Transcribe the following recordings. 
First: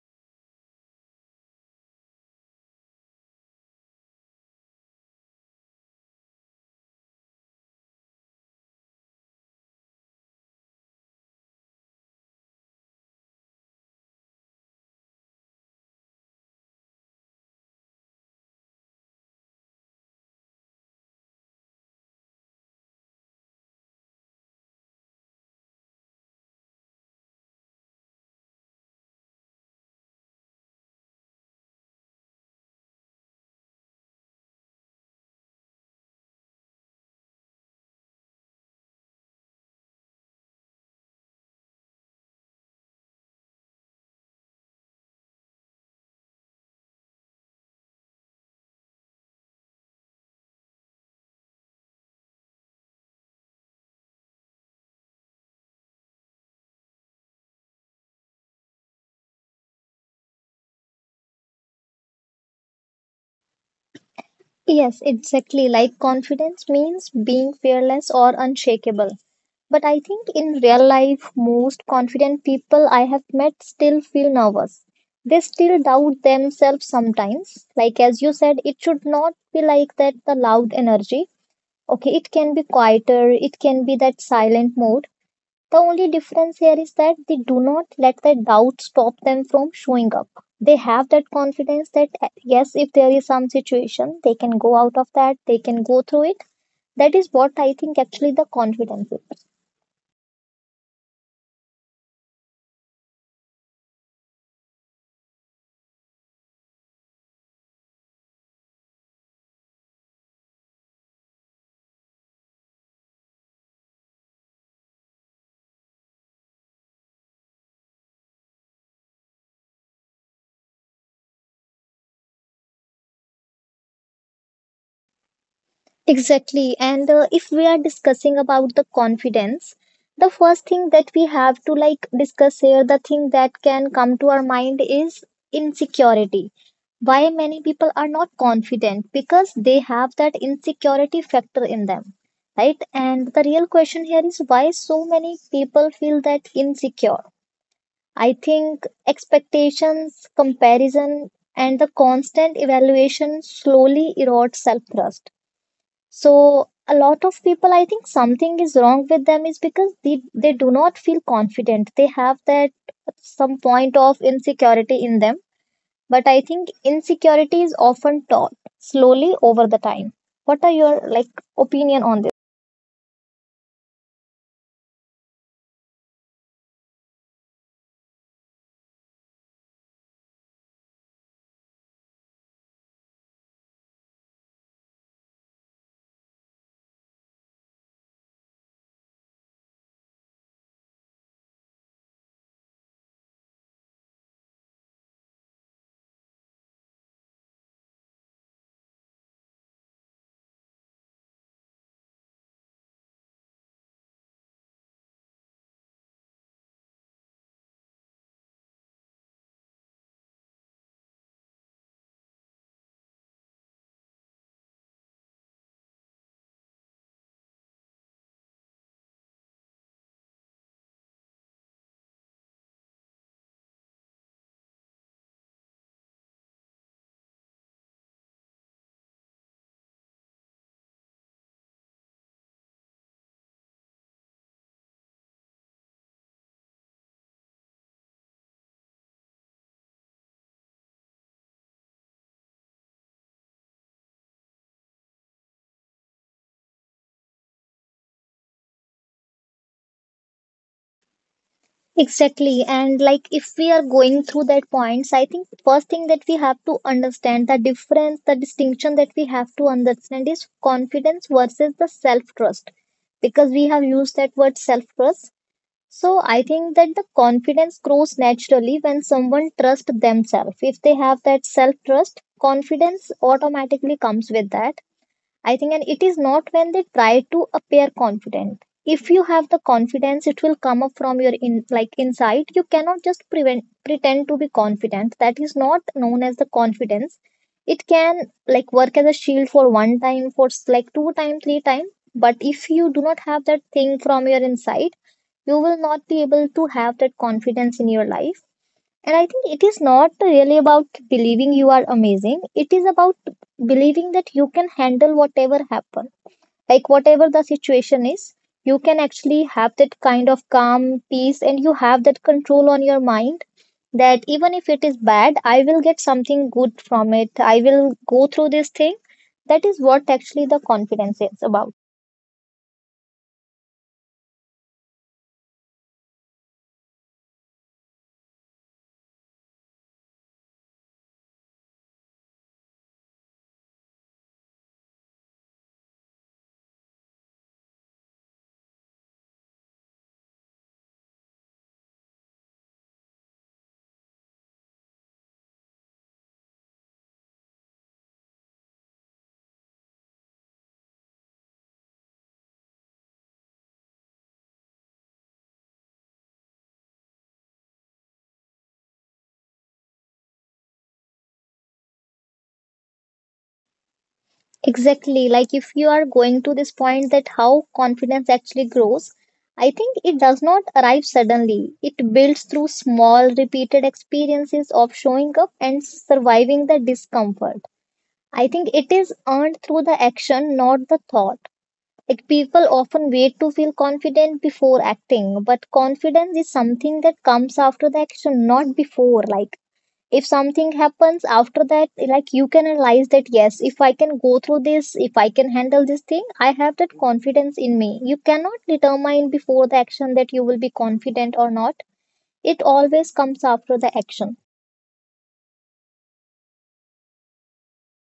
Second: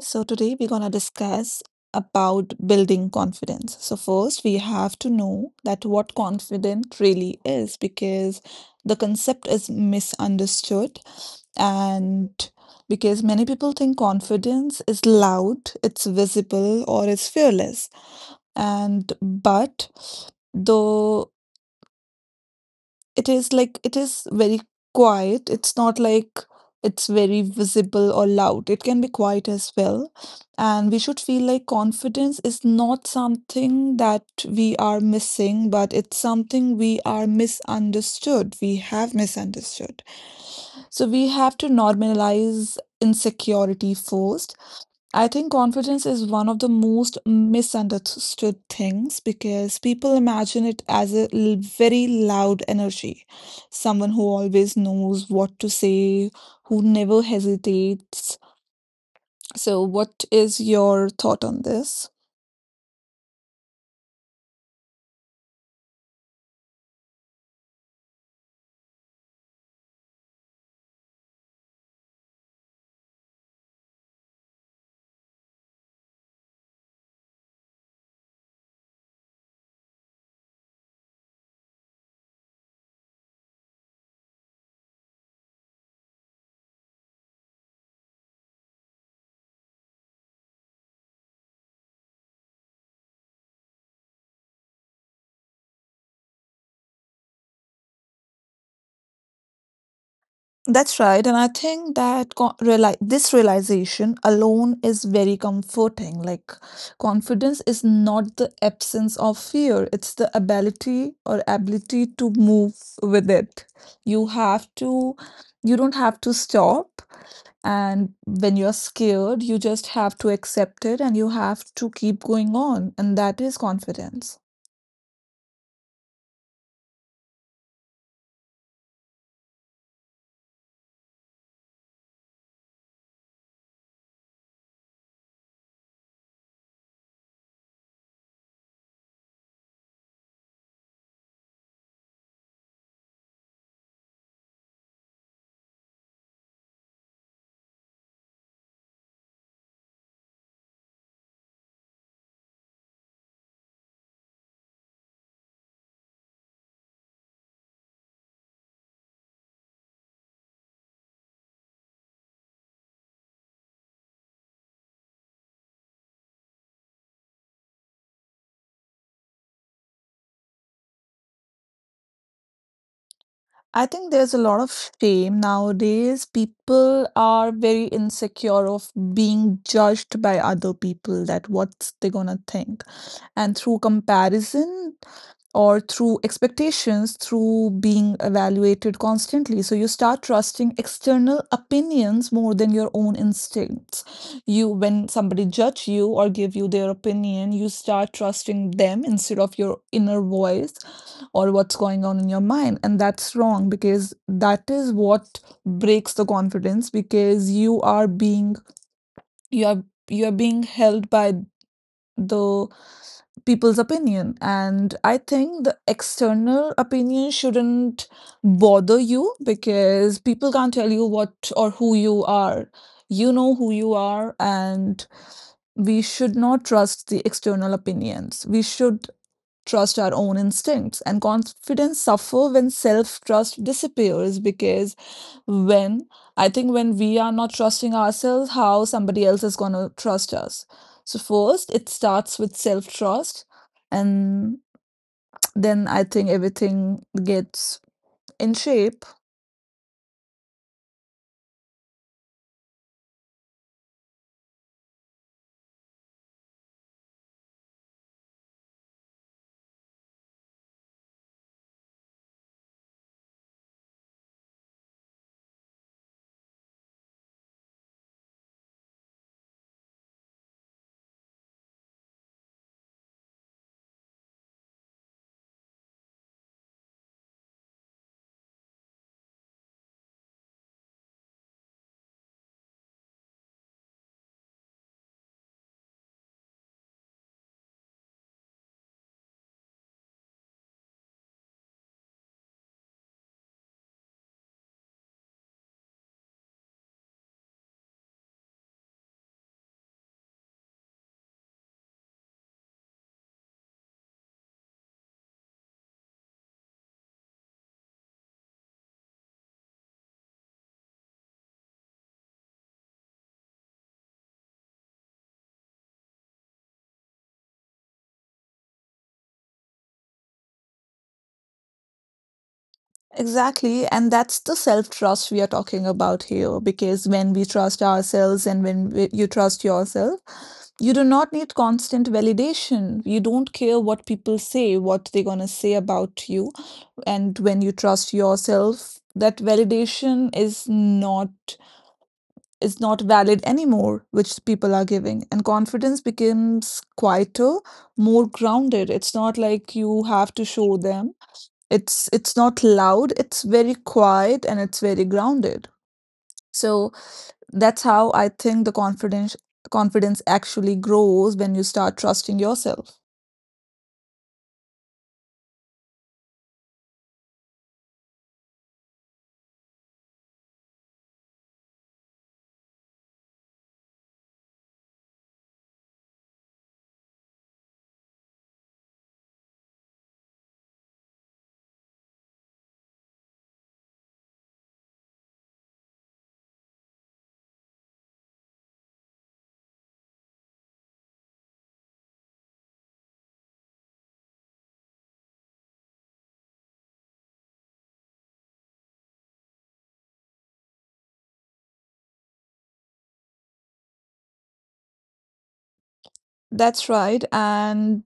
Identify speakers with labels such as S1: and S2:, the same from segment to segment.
S1: so today we're going to discuss about building confidence. So first we have to know that what confidence really is because the concept is misunderstood and because many people think confidence is loud, it's visible or it's fearless. And but the it is like it is very quiet. It's not like it's very visible or loud. It can be quiet as well. And we should feel like confidence is not something that we are missing, but it's something we are misunderstood. We have misunderstood. So we have to normalize insecurity first. I think confidence is one of the most misunderstood things because people imagine it as very loud energy. Someone who always knows what to say, who never hesitates. So, what is your thought on this?
S2: Yes, exactly. Like confidence means being fearless or unshakable. But I think in real life, most confident people I have met still feel nervous. They still doubt themselves sometimes. Like, as you said, it should not be like that the loud energy. Okay, it can be quieter, it can be that silent mode. The only difference here is that they do not let the doubt stop them from showing up. They have that confidence that, yes, if there is some situation, they can go out of that, they can go through it. That is what I think actually the confidence is.
S1: That's right, and I think that this realization alone is very comforting. Like, confidence is not the absence of fear, it's the ability to move with it. You have to, you don't have to stop. And when you're scared, you just have to accept it and you have to keep going on. And that is confidence.
S2: Exactly. And if we are discussing about the confidence, the first thing that we have to like discuss here, the thing that can come to our mind is insecurity. Why many people are not confident? Because they have that insecurity factor in them, right? And the real question here is why so many people feel that insecure? I think expectations, comparison, and the constant evaluation slowly erode self trust, so a lot of people, I think something is wrong with them is because they do not feel confident. They have that some point of insecurity in them. But I think insecurity is often taught slowly over the time. What are your like opinion on this?
S1: I think there's a lot of shame nowadays. People are very insecure of being judged by other people that what's they gonna think. And through comparison or through expectations, through being evaluated constantly. So you start trusting external opinions more than your own instincts. You, when somebody judge you or give you their opinion, you start trusting them instead of your inner voice or what's going on in your mind, and that's wrong because that is what breaks the confidence because you are you are being held by the people's opinion. And I think the external opinion shouldn't bother you because people can't tell you what or who you are. You know who you are, and we should not trust the external opinions. We should trust our own instincts, and confidence suffer when self-trust disappears because when I think when we are not trusting ourselves, how somebody else is going to trust us? So first it starts with self-trust, and then I think everything gets in shape.
S2: Exactly. And like if we are going through that points, I think first thing that we have to understand the difference, the distinction that we have to understand is confidence versus the self trust, because we have used that word self trust. So I think that the confidence grows naturally when someone trusts themselves. If they have that self trust, confidence automatically comes with that. I think, and it is not when they try to appear confident. If you have the confidence, it will come up from your in like inside. You cannot just prevent pretend to be confident. That is not known as the confidence. It can like work as a shield for one time, for s- like two time, three time. But if you do not have that thing from your inside, you will not be able to have that confidence in your life, and I think it is not really about believing you are amazing. It is about believing that you can handle whatever happen. Like whatever the situation is, you can actually have that kind of calm, peace, and you have that control on your mind that even if it is bad, I will get something good from it. I will go through this thing. That is what actually the confidence is about.
S1: Exactly. And that's the self trust we are talking about here. Because when we trust ourselves and you trust yourself, you do not need constant validation. You don't care what people say, what they're going to say about you. And when you trust yourself, that validation is not valid anymore which people are giving, and confidence becomes quieter, more grounded. It's not like you have to show them. It's not loud, it's very quiet and it's very grounded. So that's how I think the confidence actually grows when you start trusting yourself.
S2: Exactly. Like if you are going to this point that how confidence actually grows, I think it does not arrive suddenly. It builds through small repeated experiences of showing up and surviving the discomfort. I think it is earned through the action, not the thought. Like people often wait to feel confident before acting, but confidence is something that comes after the action, not before. Like if something happens after that, like you can realize that yes, if I can go through this, if I can handle this thing, I have that confidence in me. You cannot determine before the action that you will be confident or not. It always comes after the action.
S1: That's right. And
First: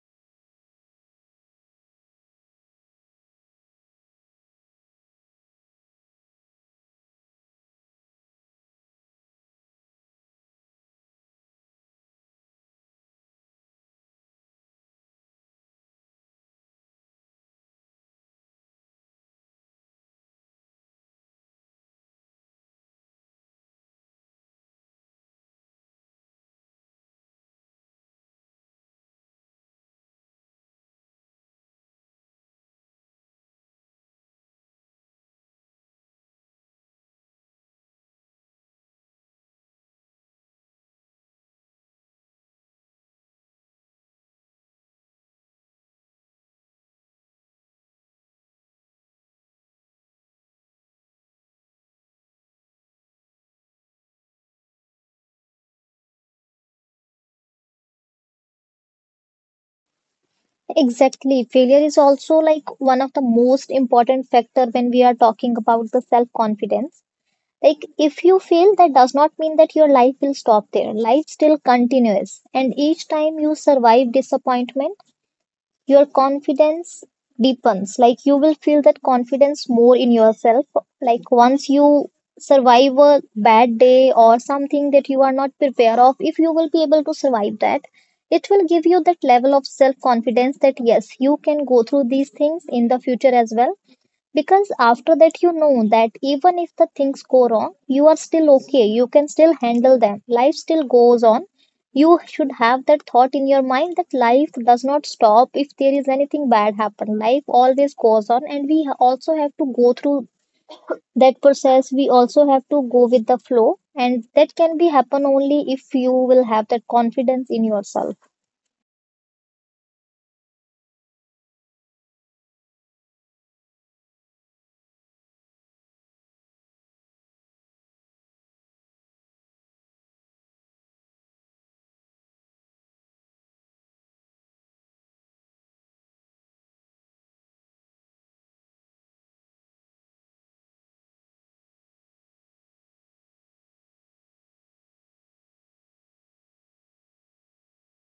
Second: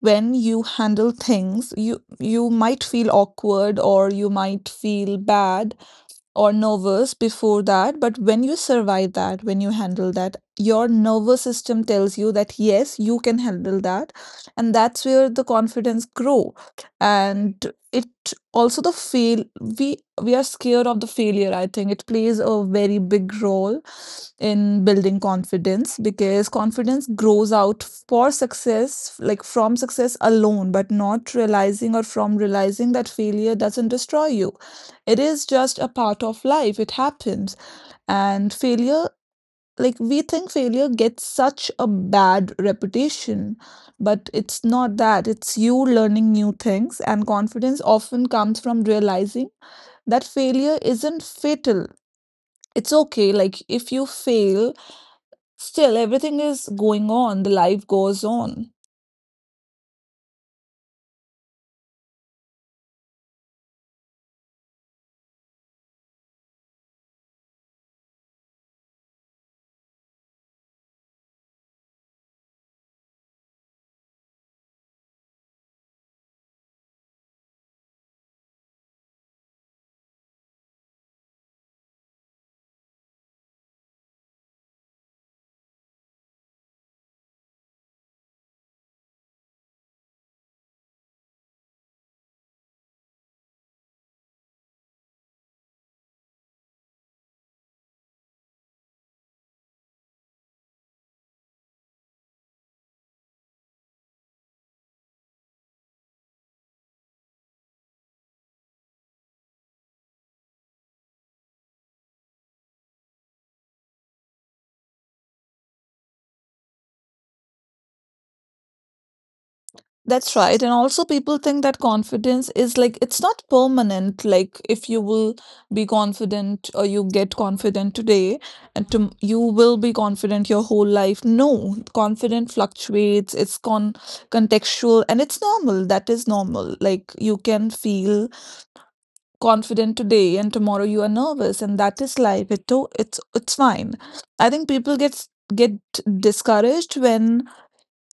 S1: when you handle things, you might feel awkward or you might feel bad or nervous before that, but when you survive that, when you handle that, your nervous system tells you that yes, you can handle that. And that's where the confidence grow. And it also the fail we are scared of the failure. I think it plays a very big role in building confidence because confidence grows out for success, like from success alone, but not realizing or from realizing that failure doesn't destroy you. It is just a part of life. It happens. And failure, like we think failure gets such a bad reputation, but it's not that. It's you learning new things, and confidence often comes from realizing that failure isn't fatal. It's okay. Like if you fail, still everything is going on, the life goes on.
S2: Exactly, failure is also like one of the most important factor when we are talking about the self confidence. Like if you fail, that does not mean that your life will stop there, life still continues, and each time you survive disappointment your confidence deepens. Like you will feel that confidence more in yourself. Like once you survive a bad day or something that you are not prepared of, if you will be able to survive that, it will give you that level of self confidence that yes, you can go through these things in the future as well, because after that, you know that even if the things go wrong, you are still okay. You can still handle them. Life still goes on. You should have that thought in your mind that life does not stop if there is anything bad happen. Life always goes on, and we ha- also have to go through that process. We also have to go with the flow, and that can be happen only if you will have that confidence in yourself.
S1: That's right. And also, people think that confidence is like it's not permanent. Like, if you will be confident or you get confident today, you will be confident your whole life. No, confidence fluctuates, it's contextual and it's normal. That is normal. Like, you can feel confident today and tomorrow you are nervous, and that is life. It's fine. I think people get discouraged when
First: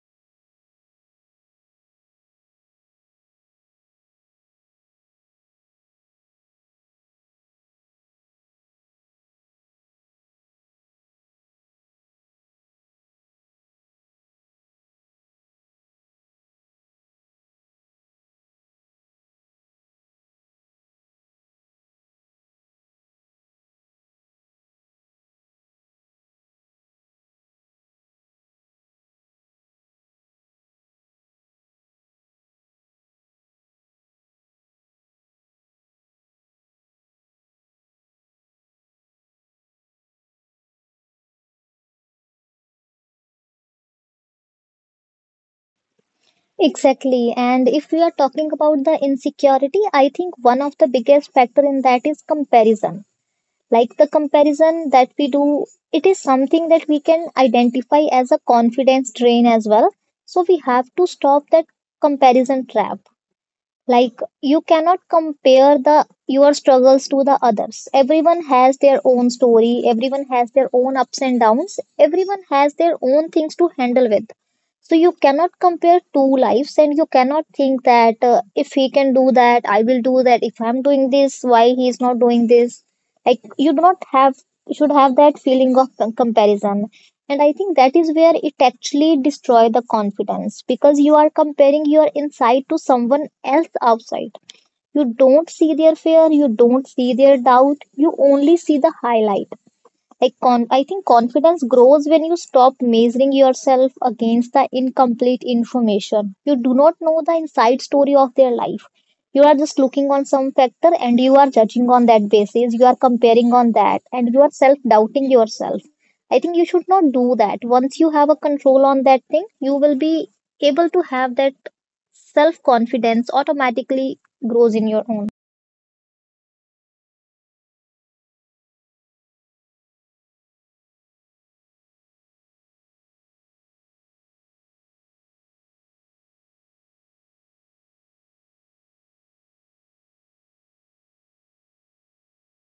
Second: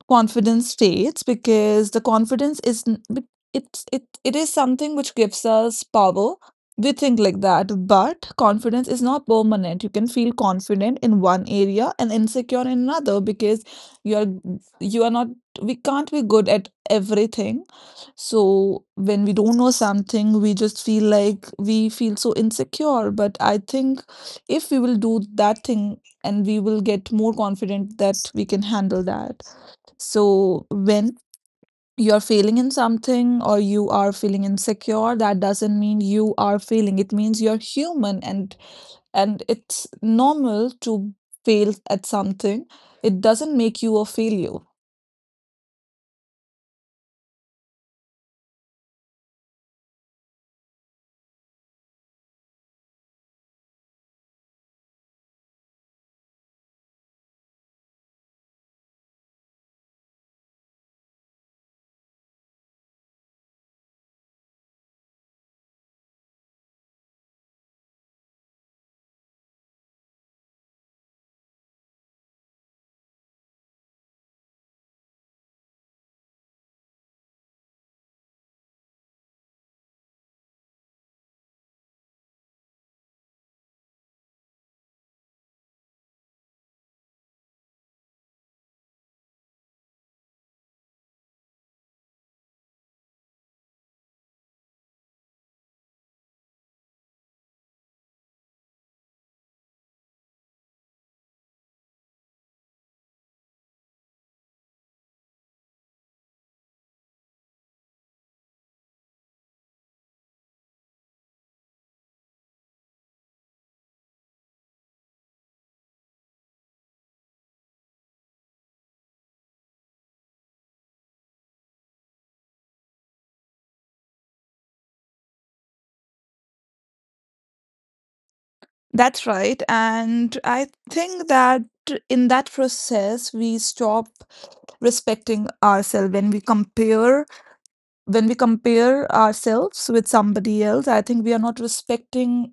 S1: confidence states because the confidence is n- b- it's it it is something which gives us power. We think like that, but confidence is not permanent. You can feel confident in one area and insecure in another because you are you are not we can't be good at everything. So when we don't know something, we feel so insecure. But I think if we will do that thing, and we will get more confident that we can handle that. So when you're failing in something or you are feeling insecure, that doesn't mean you are failing. It means you're human, and it's normal to fail at something. It doesn't make you a failure.
S2: Exactly. And if we are talking about the insecurity, I think one of the biggest factor in that is comparison. Like the comparison that we do, it is something that we can identify as a confidence drain as well, so we have to stop that comparison trap. Like you cannot compare the your struggles to the others. Everyone has their own story, everyone has their own ups and downs, everyone has their own things to handle with. So you cannot compare two lives and you cannot think that if he can do that, I will do that. If I'm doing this, why he is not doing this? Like you do not have should have that feeling of com- comparison, and I think that is where it actually destroys the confidence, because you are comparing your inside to someone else outside. You don't see their fear, you don't see their doubt, you only see the highlight. I think confidence grows when you stop measuring yourself against the incomplete information. You do not know the inside story of their life. You are just looking on some factor and you are judging on that basis. You are comparing on that and you are self doubting yourself. I think you should not do that. Once you have a control on that thing, you will be able to have that self confidence automatically grows in your own.
S1: That's right. And I think that in that process we stop respecting ourselves when we compare, ourselves with somebody else. I think we are not respecting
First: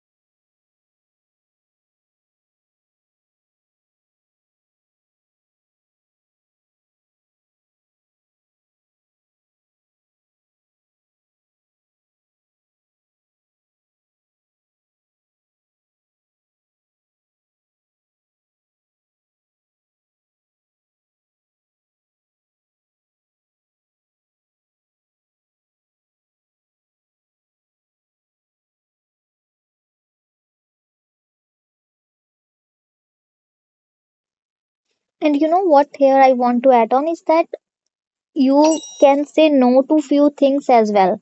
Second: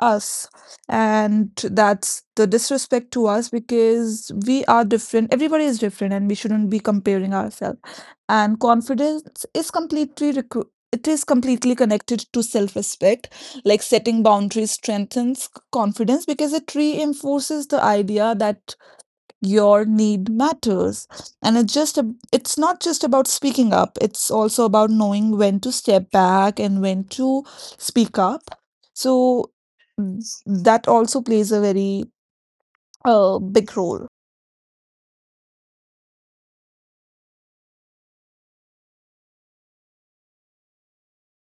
S1: us, and that's the disrespect to us because we are different, everybody is different, and we shouldn't be comparing ourselves. And confidence is completely it is completely connected to self-respect. Like setting boundaries strengthens confidence because it reinforces the idea that your need matters. And it's not just about speaking up, it's also about knowing when to step back and when to speak up. So that also plays a very big role.
S2: And you know what, here I want to add on is that you can say no to few things as well.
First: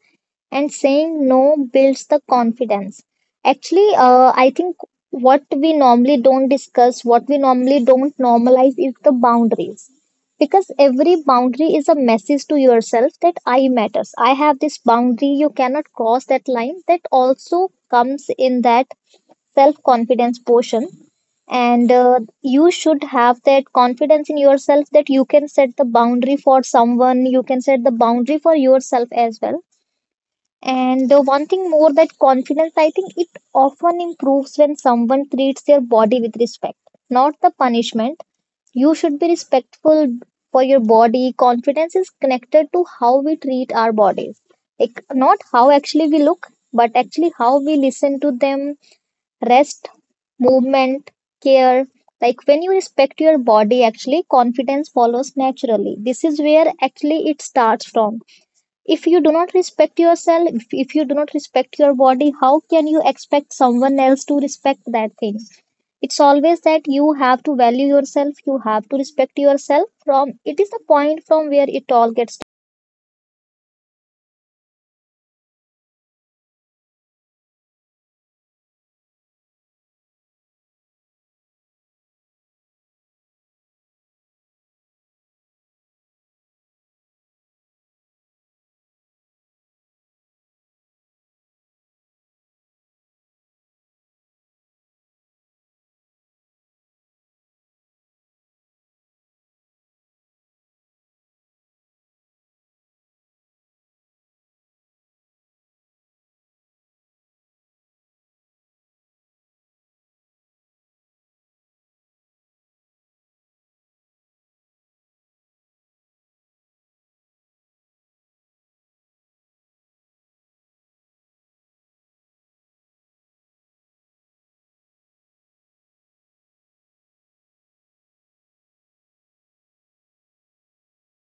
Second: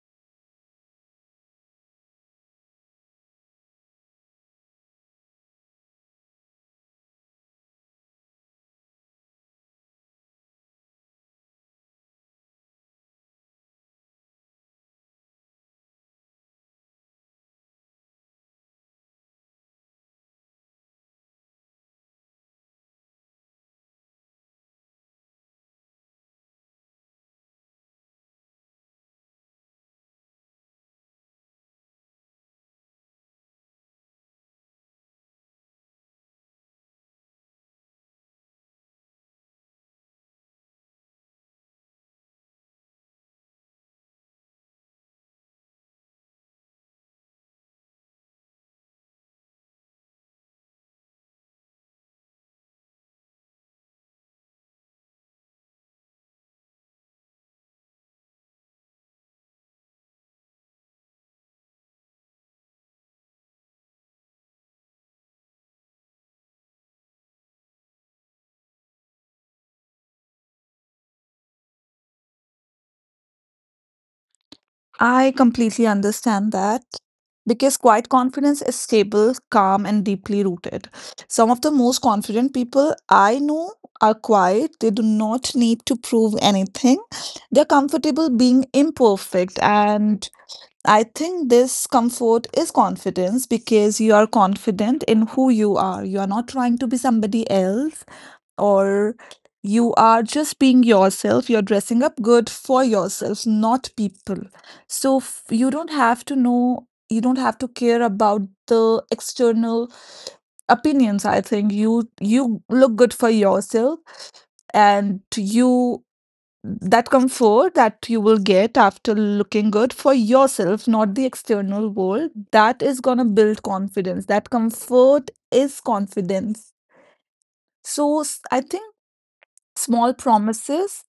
S2: And saying no builds the confidence. Actually, I think what we normally don't discuss, what we normally don't normalize is the boundaries. Because every boundary is a message to yourself that I matters. I have this boundary, you cannot cross that line. That also comes in that self-confidence portion, and you should have that confidence in yourself that you can set the boundary for someone, you can set the boundary for yourself as well. And the one thing more that confidence, I think it often improves when someone treats their body with respect, not the punishment. You should be respectful for your body. Confidence is connected to how we treat our bodies, like not how actually we look, but actually how we listen to them. Rest, movement, care. Like when you respect your body, actually, confidence follows naturally. This is where actually it starts from. If you do not respect yourself, if you do not respect your body, how can you expect someone else to respect that thing? It's always that you have to value yourself, you have to respect yourself. From it is the point from where it all gets.
S1: I completely understand that because quiet confidence is stable, calm and deeply rooted. Some of the most confident people I know are quiet. They do not need to prove anything. They're comfortable being imperfect, and I think this comfort is confidence because you are confident in who you are. You are not trying to be somebody else, or you are just being yourself. You're dressing up good for yourself, not people. So you don't have to care about the external opinions. I think you look good for yourself, and you that comfort that you will get after looking good for yourself, not the external world, that is going to build confidence. That comfort is confidence. So I think small promises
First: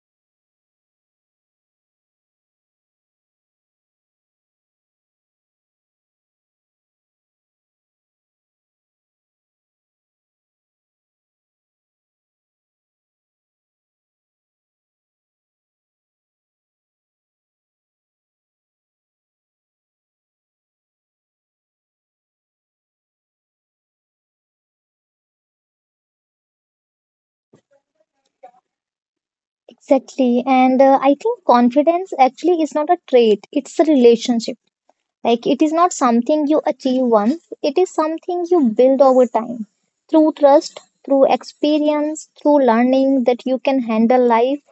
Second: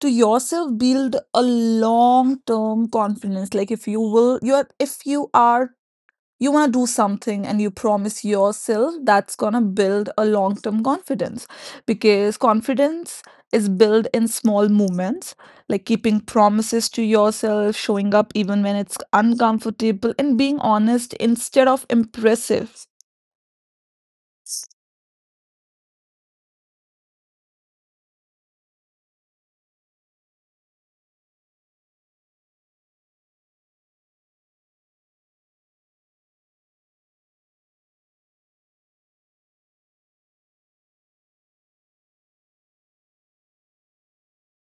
S1: to yourself build a long term confidence. Like if you will you are if you are you want to do something and you promise yourself, that's going to build a long term confidence because confidence is built in small moments, like keeping promises to yourself, showing up even when it's uncomfortable, and being honest instead of impressive.
S2: Exactly. And I think confidence actually is not a trait, it's a relationship. Like it is not something you achieve once, it is something you build over time through trust, through experience, through learning that you can handle life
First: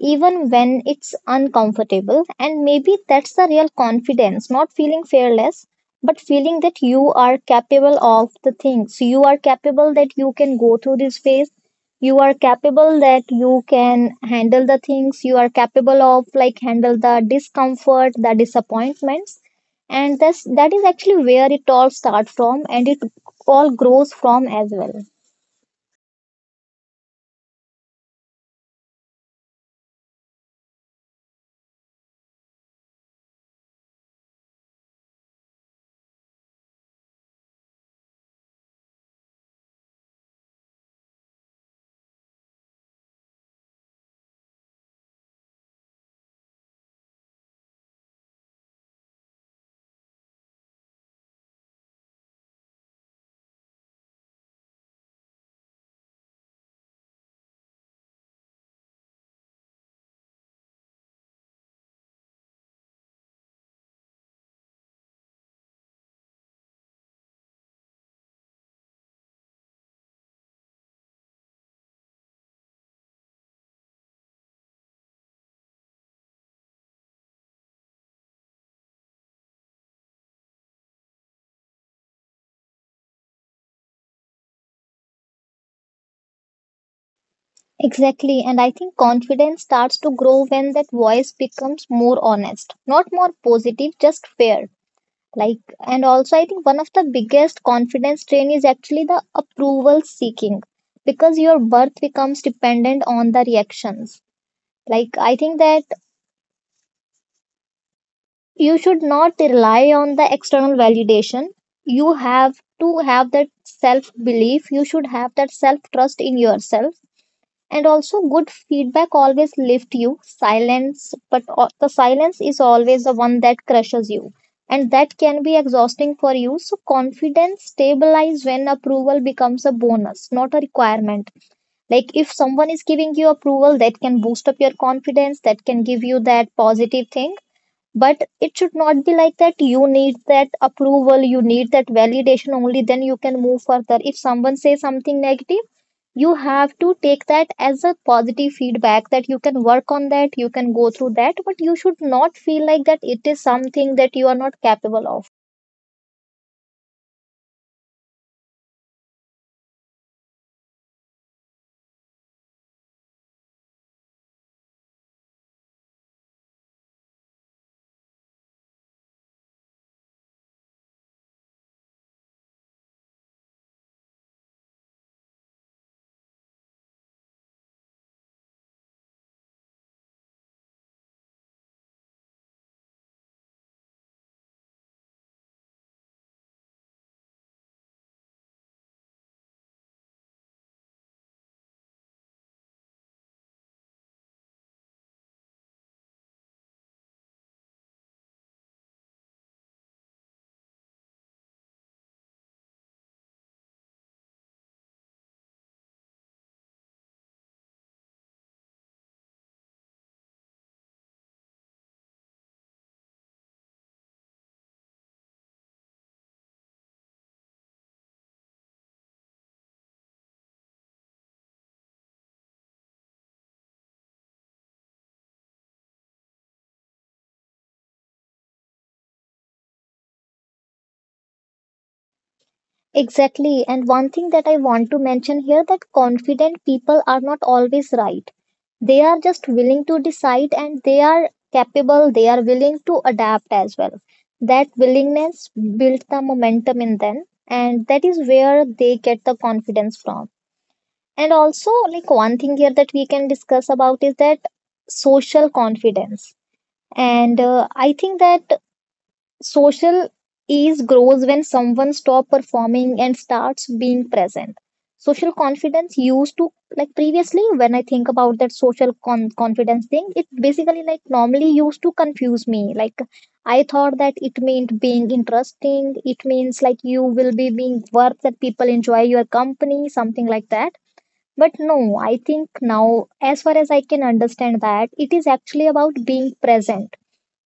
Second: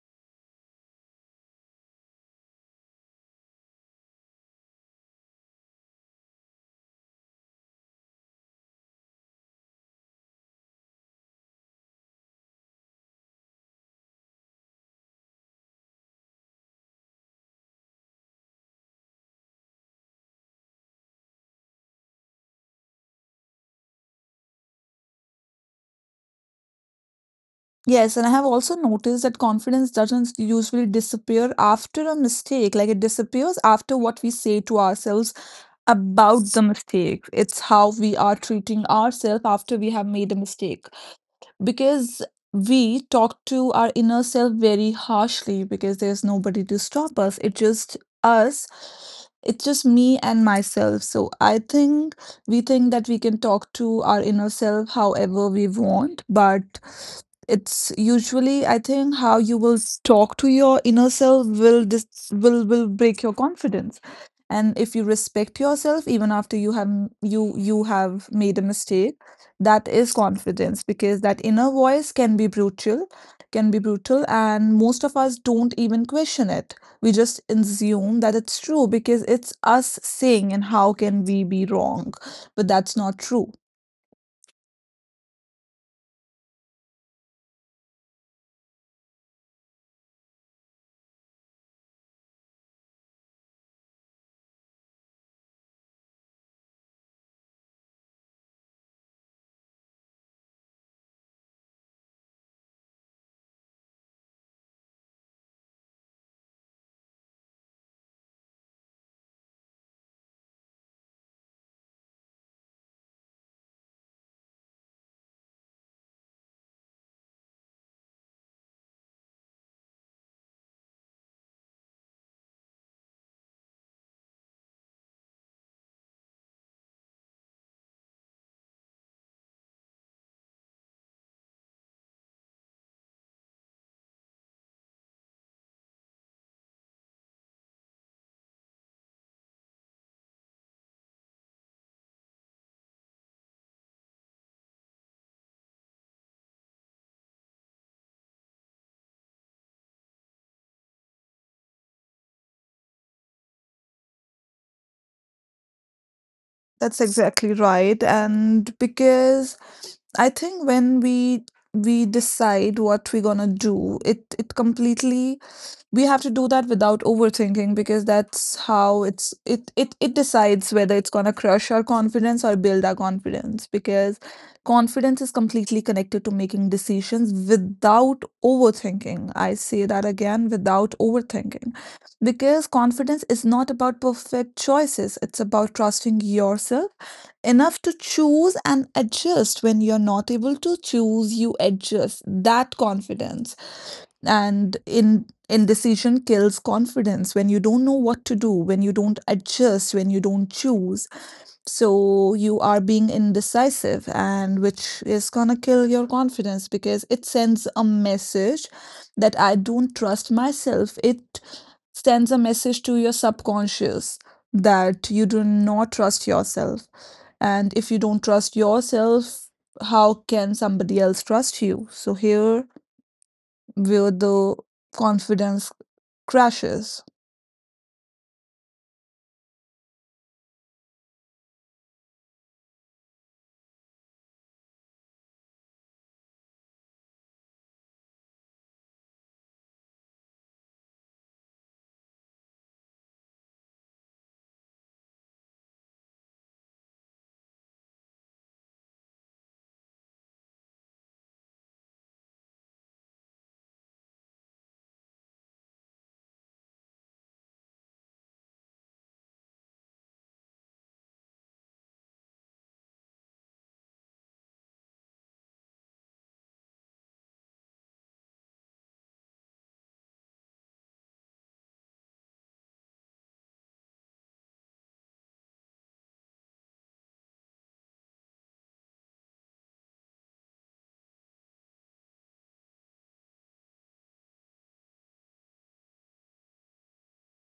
S2: even when it's uncomfortable. And maybe that's the real confidence, not feeling fearless, but feeling that you are capable of the things. You are capable that you can go through this phase. You are capable that you can handle the things. You are capable of like handle the discomfort, the disappointments. That is actually where it all starts from and it all grows from as well.
S1: Yes, and I have also noticed that confidence doesn't usually disappear after a mistake. Like it disappears after what we say to ourselves about the mistake. It's how we are treating ourselves after we have made a mistake because we talk to our inner self very harshly because there's nobody to stop us. It's just us. It's just me and myself. So I think we think that we can talk to our inner self however we want, but it's usually I think how you will talk to your inner self will dis will break your confidence. And if you respect yourself, even after you have m- you have made a mistake, that is confidence because that inner voice can be brutal. And most of us don't even question it. We just assume that it's true because it's us saying, and how can we be wrong? But that's not true.
S2: Exactly. And I think confidence starts to grow when that voice becomes more honest, not more positive, just fair. Like, and also, I think one of the biggest confidence strain is actually the approval seeking, because your worth becomes dependent on the reactions. Like, I think that you should not rely on the external validation. You have to have that self belief. You should have that self trust in yourself, and also good feedback always lifts you silence, but the silence is always the one that crushes you, and that can be exhausting for you. So confidence stabilizes when approval becomes a bonus, not a requirement. Like, if someone is giving you approval, that can boost up your confidence, that can give you that positive thing, but it should not be like that you need that approval, you need that validation only then you can move further. If someone says something negative, you have to take that as a positive feedback that you can work on that, you can go through that, but you should not feel like that it is something that you are not capable of.
S1: That's exactly right. And because I think when we decide what we're gonna do, it completely we have to do that without overthinking because that's how it decides whether it's going to crush our confidence or build our confidence because confidence is completely connected to making decisions without overthinking. I say that again, without overthinking, because confidence is not about perfect choices, it's about trusting yourself enough to choose and adjust. When you're not able to choose, you adjust that confidence. And in indecision kills confidence. When you don't know what to do, when you don't adjust, when you don't choose, so you are being indecisive, and which is gonna kill your confidence because it sends a message that I don't trust myself. It sends a message to your subconscious that you do not trust yourself. And if you don't trust yourself, how can somebody else trust you? So here where the confidence crashes.
S2: Exactly. And one thing that I want to mention here, that confident people are not always right. They are just willing to decide, and they are capable, they are willing to adapt as well. That willingness builds the momentum in them, and that is where they get the confidence from. And also, like, one thing here that we can discuss about is that social confidence. And I think that social ease grows when someone stop performing and starts being present. Social confidence used to, like previously when I think about that confidence thing, it basically like normally used to confuse me. Like, I thought that it meant being interesting. It means like you will be being worth that people enjoy your company, something like that. But no, I think now, as far as I can understand that, it is actually about being present,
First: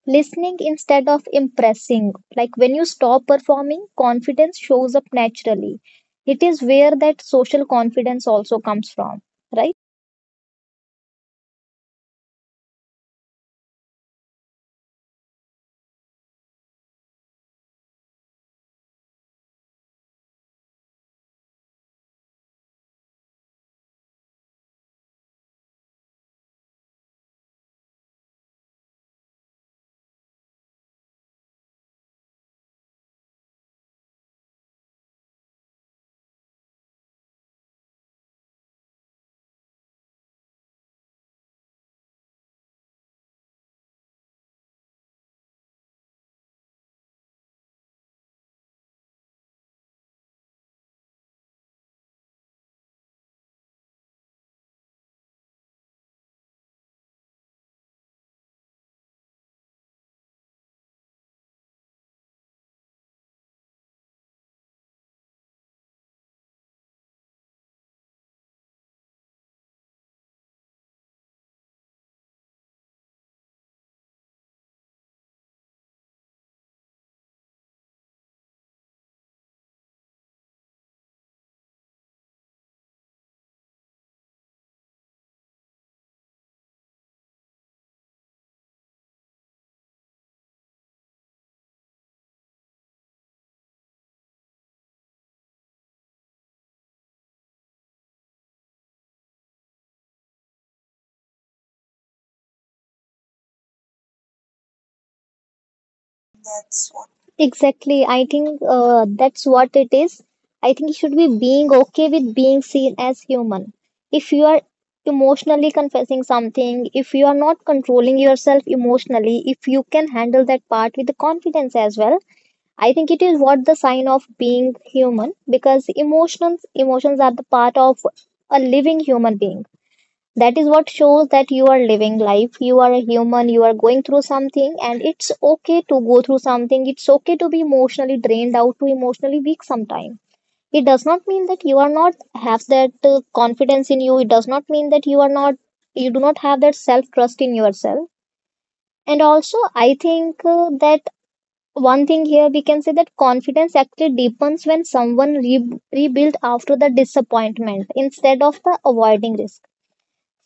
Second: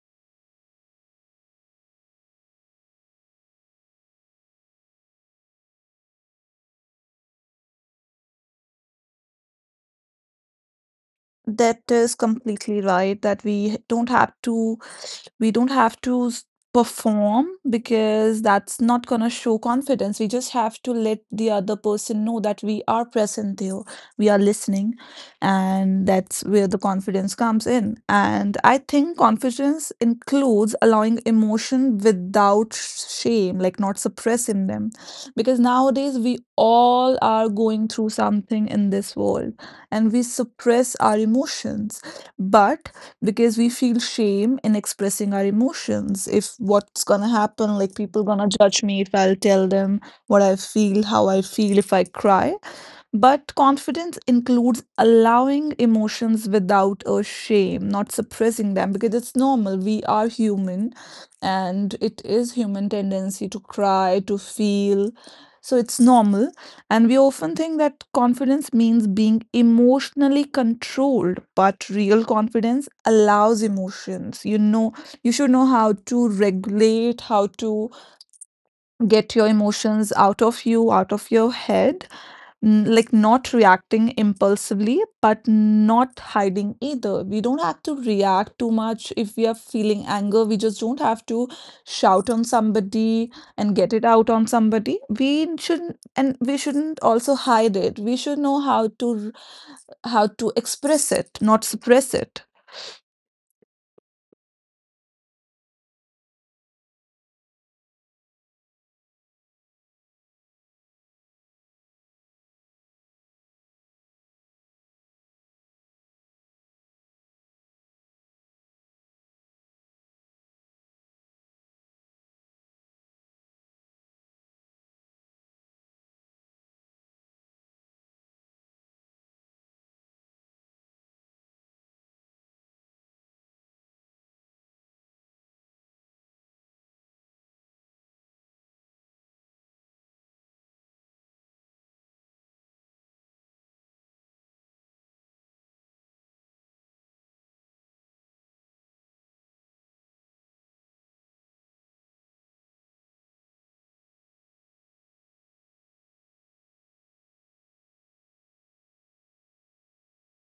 S2: listening instead of impressing. Like, when you stop performing, confidence shows up naturally. It is where that social confidence also comes from, right?
S1: That is completely right, that we don't have to perform because that's not going to show confidence. We just have to let the other person know that we are present there, we are listening, and that's where the confidence comes in. And I think confidence includes allowing emotion without shame, like not suppressing them. Because nowadays we all are going through something in this world, and we suppress our emotions. But because we feel shame in expressing our emotions. If what's gonna happen, like, people gonna judge me if I'll tell them what I feel, how I feel, if I cry? But confidence includes allowing emotions without a shame, not suppressing them, because it's normal, we are human, and it is human tendency to cry, to feel. So it's normal. And we often think that confidence means being emotionally controlled, but real confidence allows emotions. You know, you should know how to regulate, how to get your emotions out of you, out of your head, like not reacting impulsively, but not hiding either. We don't have to react too much if we are feeling anger. We just don't have to shout on somebody and get it out on somebody. We shouldn't, and we shouldn't also hide it. We should know how to how to express it, not suppress it.
S2: Exactly. I think that's what it is. I think you should be being okay with being seen as human. If you are emotionally confessing something, if you are not controlling yourself emotionally, if you can handle that part with the confidence as well, I think it is what the sign of being human, because emotions are the part of a living human being. That is what shows that you are living life. You are a human. You are going through something, and it's okay to go through something. It's okay to be emotionally drained out, to emotionally weak sometime. It does not mean that you are not have that confidence in you. It does not mean that you are not, you do not have that self trust in yourself. And also, I think that one thing here we can say, that confidence actually deepens when someone rebuild after the disappointment instead of the avoiding risk.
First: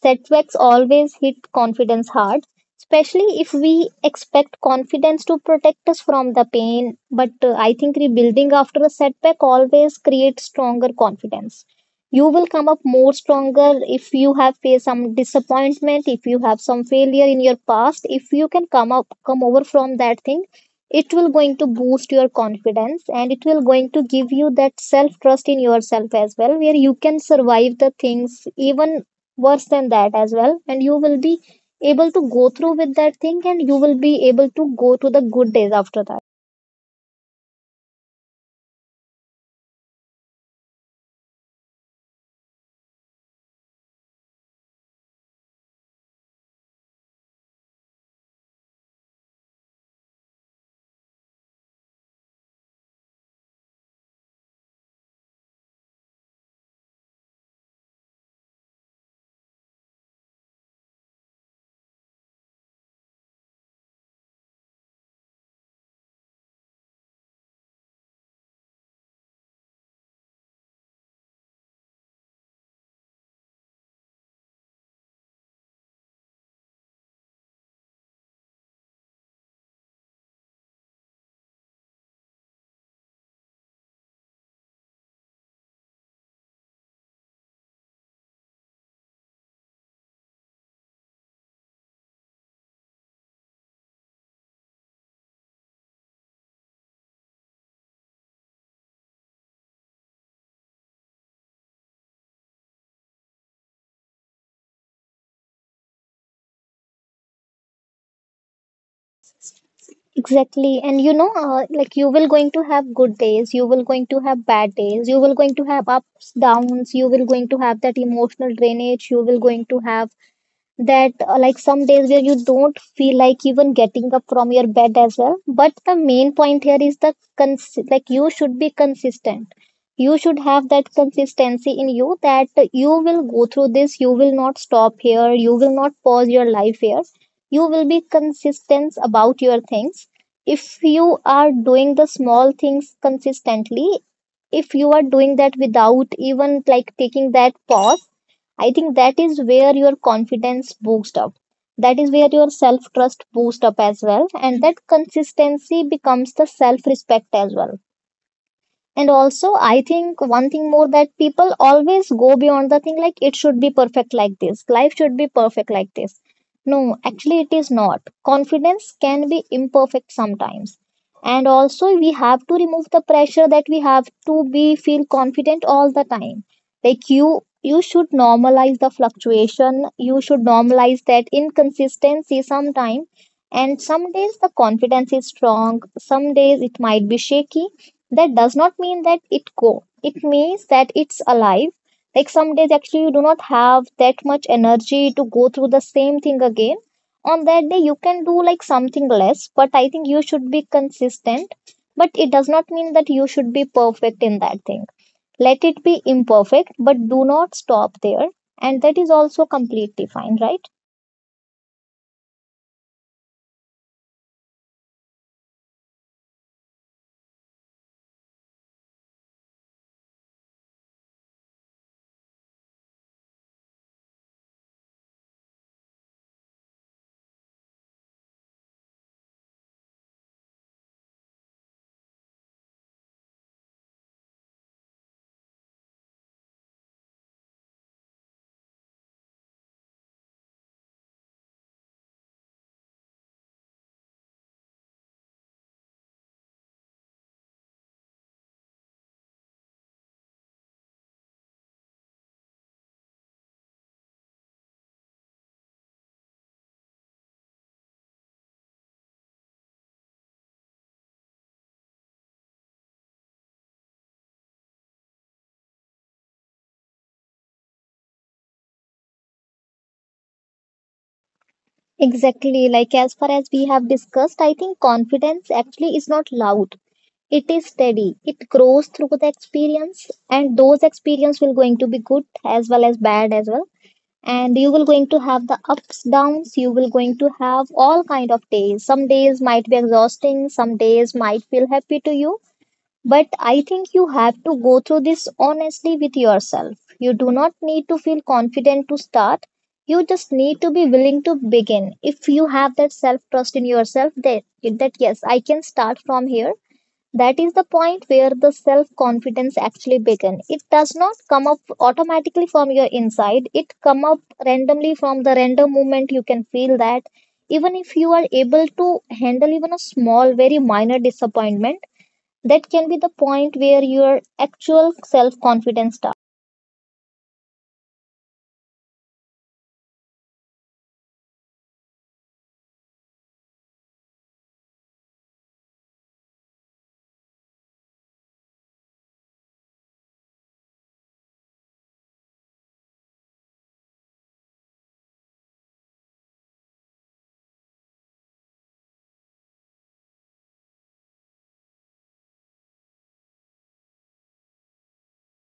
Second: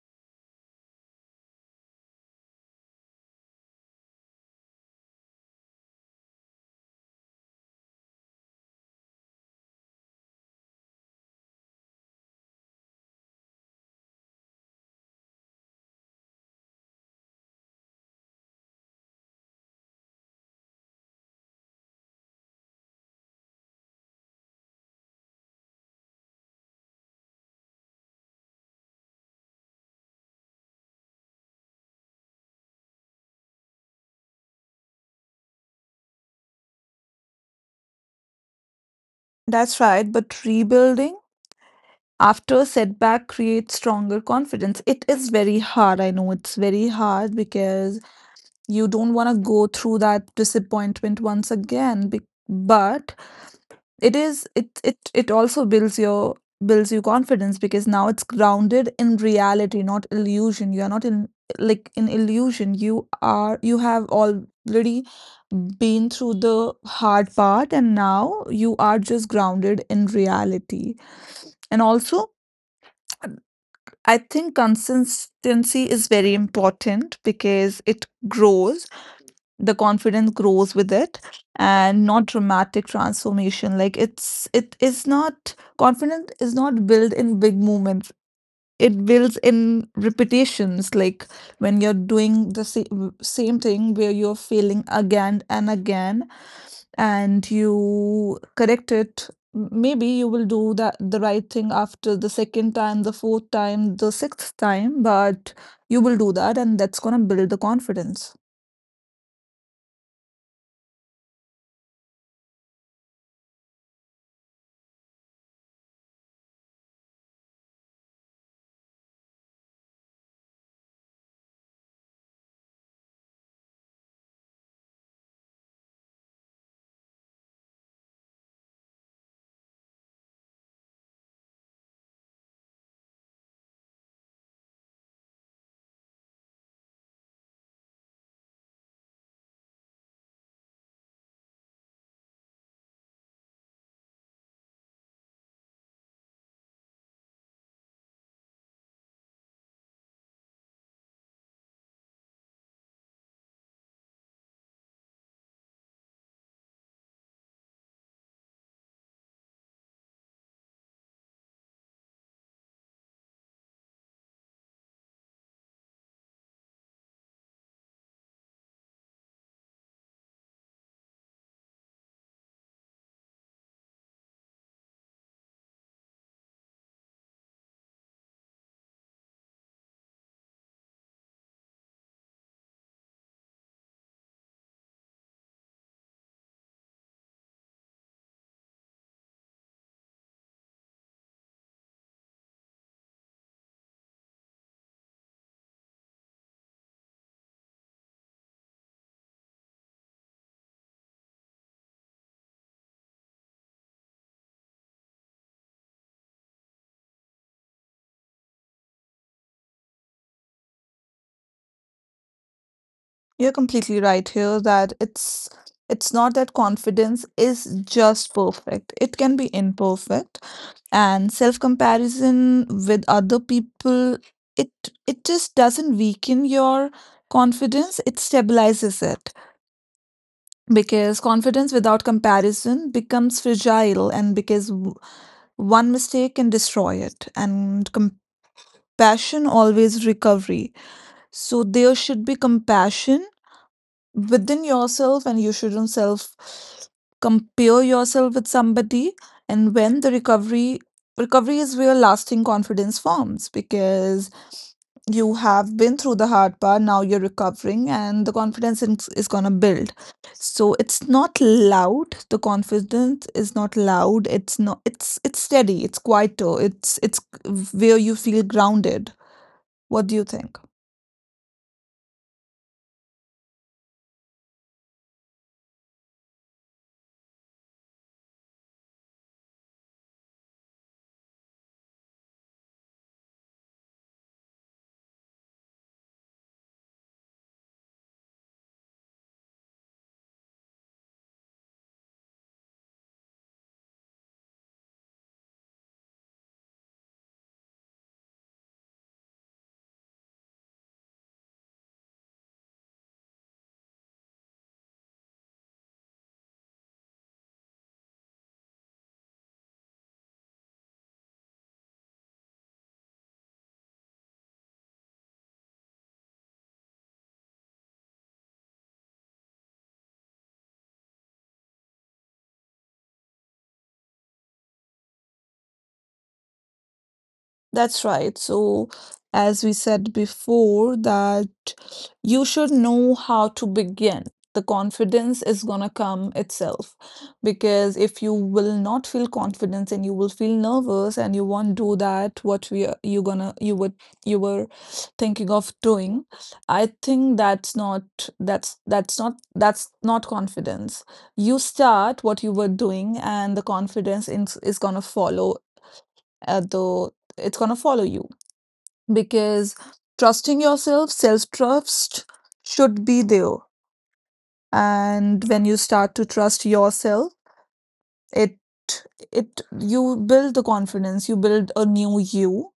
S2: Setbacks always hit confidence hard, especially if we expect confidence to protect us from the pain. But I think rebuilding after a setback always creates stronger confidence. You will come up more stronger if you have faced some disappointment, if you have some failure in your past, if you can come over from that thing, it will going to boost your confidence, and it will going to give you that self trust in yourself as well, where you can survive the things even worse than that as well, and you will be able to go through with that thing, and you will be able to go to the good days after that.
S1: That's right, but rebuilding after setback creates stronger confidence. It is very hard. I know it's very hard because you don't want to go through that disappointment once again. But it is it it it also builds your confidence, because now it's grounded in reality, not illusion. You are not in, like, in illusion. You have already been through the hard part and now you are just grounded in reality. And also, I think consistency is very important because it grows, the confidence grows with it, and not dramatic transformation. Like it is not, confidence is not built in big moments, it builds in repetitions. Like when you're doing the same thing, where you're failing again and again and you correct it. Maybe you will do that the right thing after the second time, the fourth time, the sixth time, but you will do that, and that's going to build the confidence.
S2: Exactly. And you know, like, you will going to have good days, you will going to have bad days, you will going to have ups downs, you will going to have that emotional drainage, you will going to have that like some days where you don't feel like even getting up from your bed as well. But the main point here is like you should be consistent, you should have that consistency in you, that you will go through this, you will not stop here, you will not pause your life here, you will be consistent about your things. If you are doing the small things consistently, if you are doing that without even like taking that pause, I think that is where your confidence boosts up. That is where your self trust boosts up as well. And that consistency becomes the self respect as well. And also, I think one thing more, that people always go beyond the thing like it should be perfect like this, life should be perfect like this. No, actually, it is not. Confidence can be imperfect sometimes. And also, we have to remove the pressure that we have to be feel confident all the time. Like, you should normalize the fluctuation. You should normalize that inconsistency sometime. And some days the confidence is strong, some days it might be shaky. That does not mean that it means that it's alive. Like, some days actually you do not have that much energy to go through the same thing again. On that day you can do like something less, but I think you should be consistent, but it does not mean that you should be perfect in that thing. Let it be imperfect, but do not stop there, and that is also completely fine, right?
S1: You're completely right here that it's not that confidence is just perfect. It can be imperfect. And self-comparison with other people, it it just doesn't weaken your confidence, it stabilizes it. Because confidence without comparison becomes fragile, and because one mistake can destroy it, and compassion always recovery. So there should be compassion within yourself, and you shouldn't self compare yourself with somebody. And when the recovery is where lasting confidence forms, because you have been through the hard part, now you're recovering, and the confidence is going to build. So it's not loud, the confidence is not loud, it's not it's it's steady, it's quieter, it's where you feel grounded. What do you think?
S2: Exactly. Like, as far as we have discussed, I think confidence actually is not loud. It is steady. It grows through the experience, and those experience will going to be good as well as bad as well. And you will going to have the ups downs. You will going to have all kind of days. Some days might be exhausting. Some days might feel happy to you. But I think you have to go through this honestly with yourself. You do not need to feel confident to start. You just need to be willing to begin. If you have that self trust in yourself, that yes, I can start from here, that is the point where the self confidence actually begins. It does not come up automatically from your inside. It come up randomly from the random moment. You can feel that even if you are able to handle even a small, very minor disappointment, that can be the point where your actual self confidence starts.
S1: That's right. So, as we said before, that you should know how to begin. The confidence is gonna come itself. Because if you will not feel confidence and you will feel nervous and you won't do that, what we are, you gonna, you would, you were thinking of doing, I think that's not, that's not confidence. You start what you were doing and the confidence is gonna follow. Though it's going to follow you, because trusting yourself, self trust should be there. And when you start to trust yourself, it it you build the confidence, you build a new you.